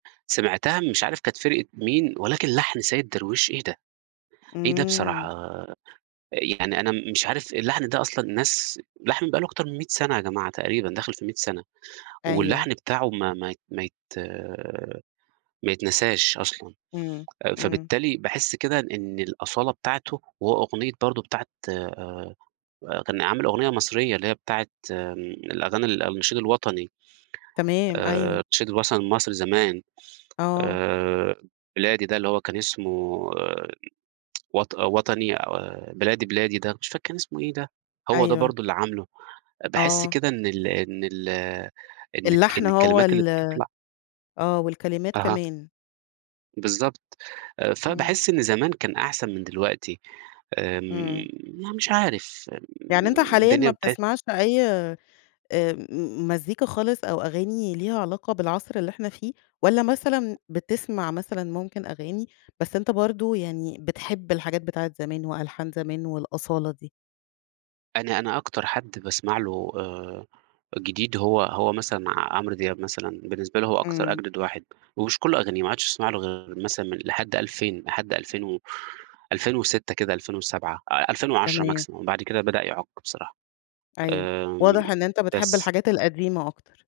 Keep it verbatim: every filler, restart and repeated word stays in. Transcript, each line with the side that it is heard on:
right: سمعتها مش عارف كانت فرقة مين، ولكن لحن سيد درويش إيه ده؟! إيه ده بصراحة؟!
left: إمم.
right: يعني أنا م مش عارف اللحن ده أصلًا الناس اللحن بقى له أكتر من مِيّة سنة يا جماعة تقريبًا، داخل في مِيّة سنة،
left: أيوه.
right: واللحن بتاعه ما ما ما يت ما يتنساش أصلًا،
left: إمم،
right: آآ،
left: إمم.
right: فبالتالي باحس كده إن الأصالة بتاعته هو أغنية برضه بتاعة آآ، آآ كان عامل أغنية مصريّة اللي هي بتاعة الأغاني ال النشيد الوطني.
left: تمام،
right: آآ،
left: أيوه.
right: النشيد الوصني لمصر زمان،
left: آه.
right: آآ بلادي ده، اللي هو كان اسمه وط آآ، وطني آآ، بلادي، بلادي ده مش فاكر كان إسمه إيه ده؟ هو ده
left: أيوه.
right: برضه اللي عامله، أ باحس
left: آه.
right: كده إن ال إن ال إن الك
left: اللحن
right: إن
left: هو
right: الكلمات اللي
left: ال
right: بتطلع
left: آه، والكلمات
right: أها.
left: كمان.
right: بالضبط، آآ
left: إمم.
right: فباحس إن زمان كان أحسن من دلوقتي،
left: إمم.
right: امم أنا مش عارف،
left: يعني أنت
right: امم
left: حاليًا
right: الدنيا
left: ما
right: ابتد
left: بتسمعش أي آآ مزيكا خالص أو أغاني ليها علاقة بالعصر اللي إحنا فيه، والّا مثلًا بتسمع مثلًا ممكن أغاني، بس أنت برضه يعني بتحب الحاجات بتاعة زمان وألحان زمان والأصالة دي؟
right: أنا أنا أكتر حد باسمع له آآ جديد هو هو مثلًا ع عمرو دياب مثلًا، بالنسبة لي هو أكتر
left: إمم.
right: أجدد واحد ومش كل أغانيه ما اقعدش أسمع له غير مثلًا م لحد ألفين، لحد ألفين و ألفين وستة كده، ألفين وسبعة، آآ، ألفين وعشرة
left: تمام.
right: maximum، بعد كده بدأ يعُك بصراحة.
left: أيوه،
right: آآ،
left: واضح إن أنت بتحب
right: بس.
left: الحاجات القديمة أكتر.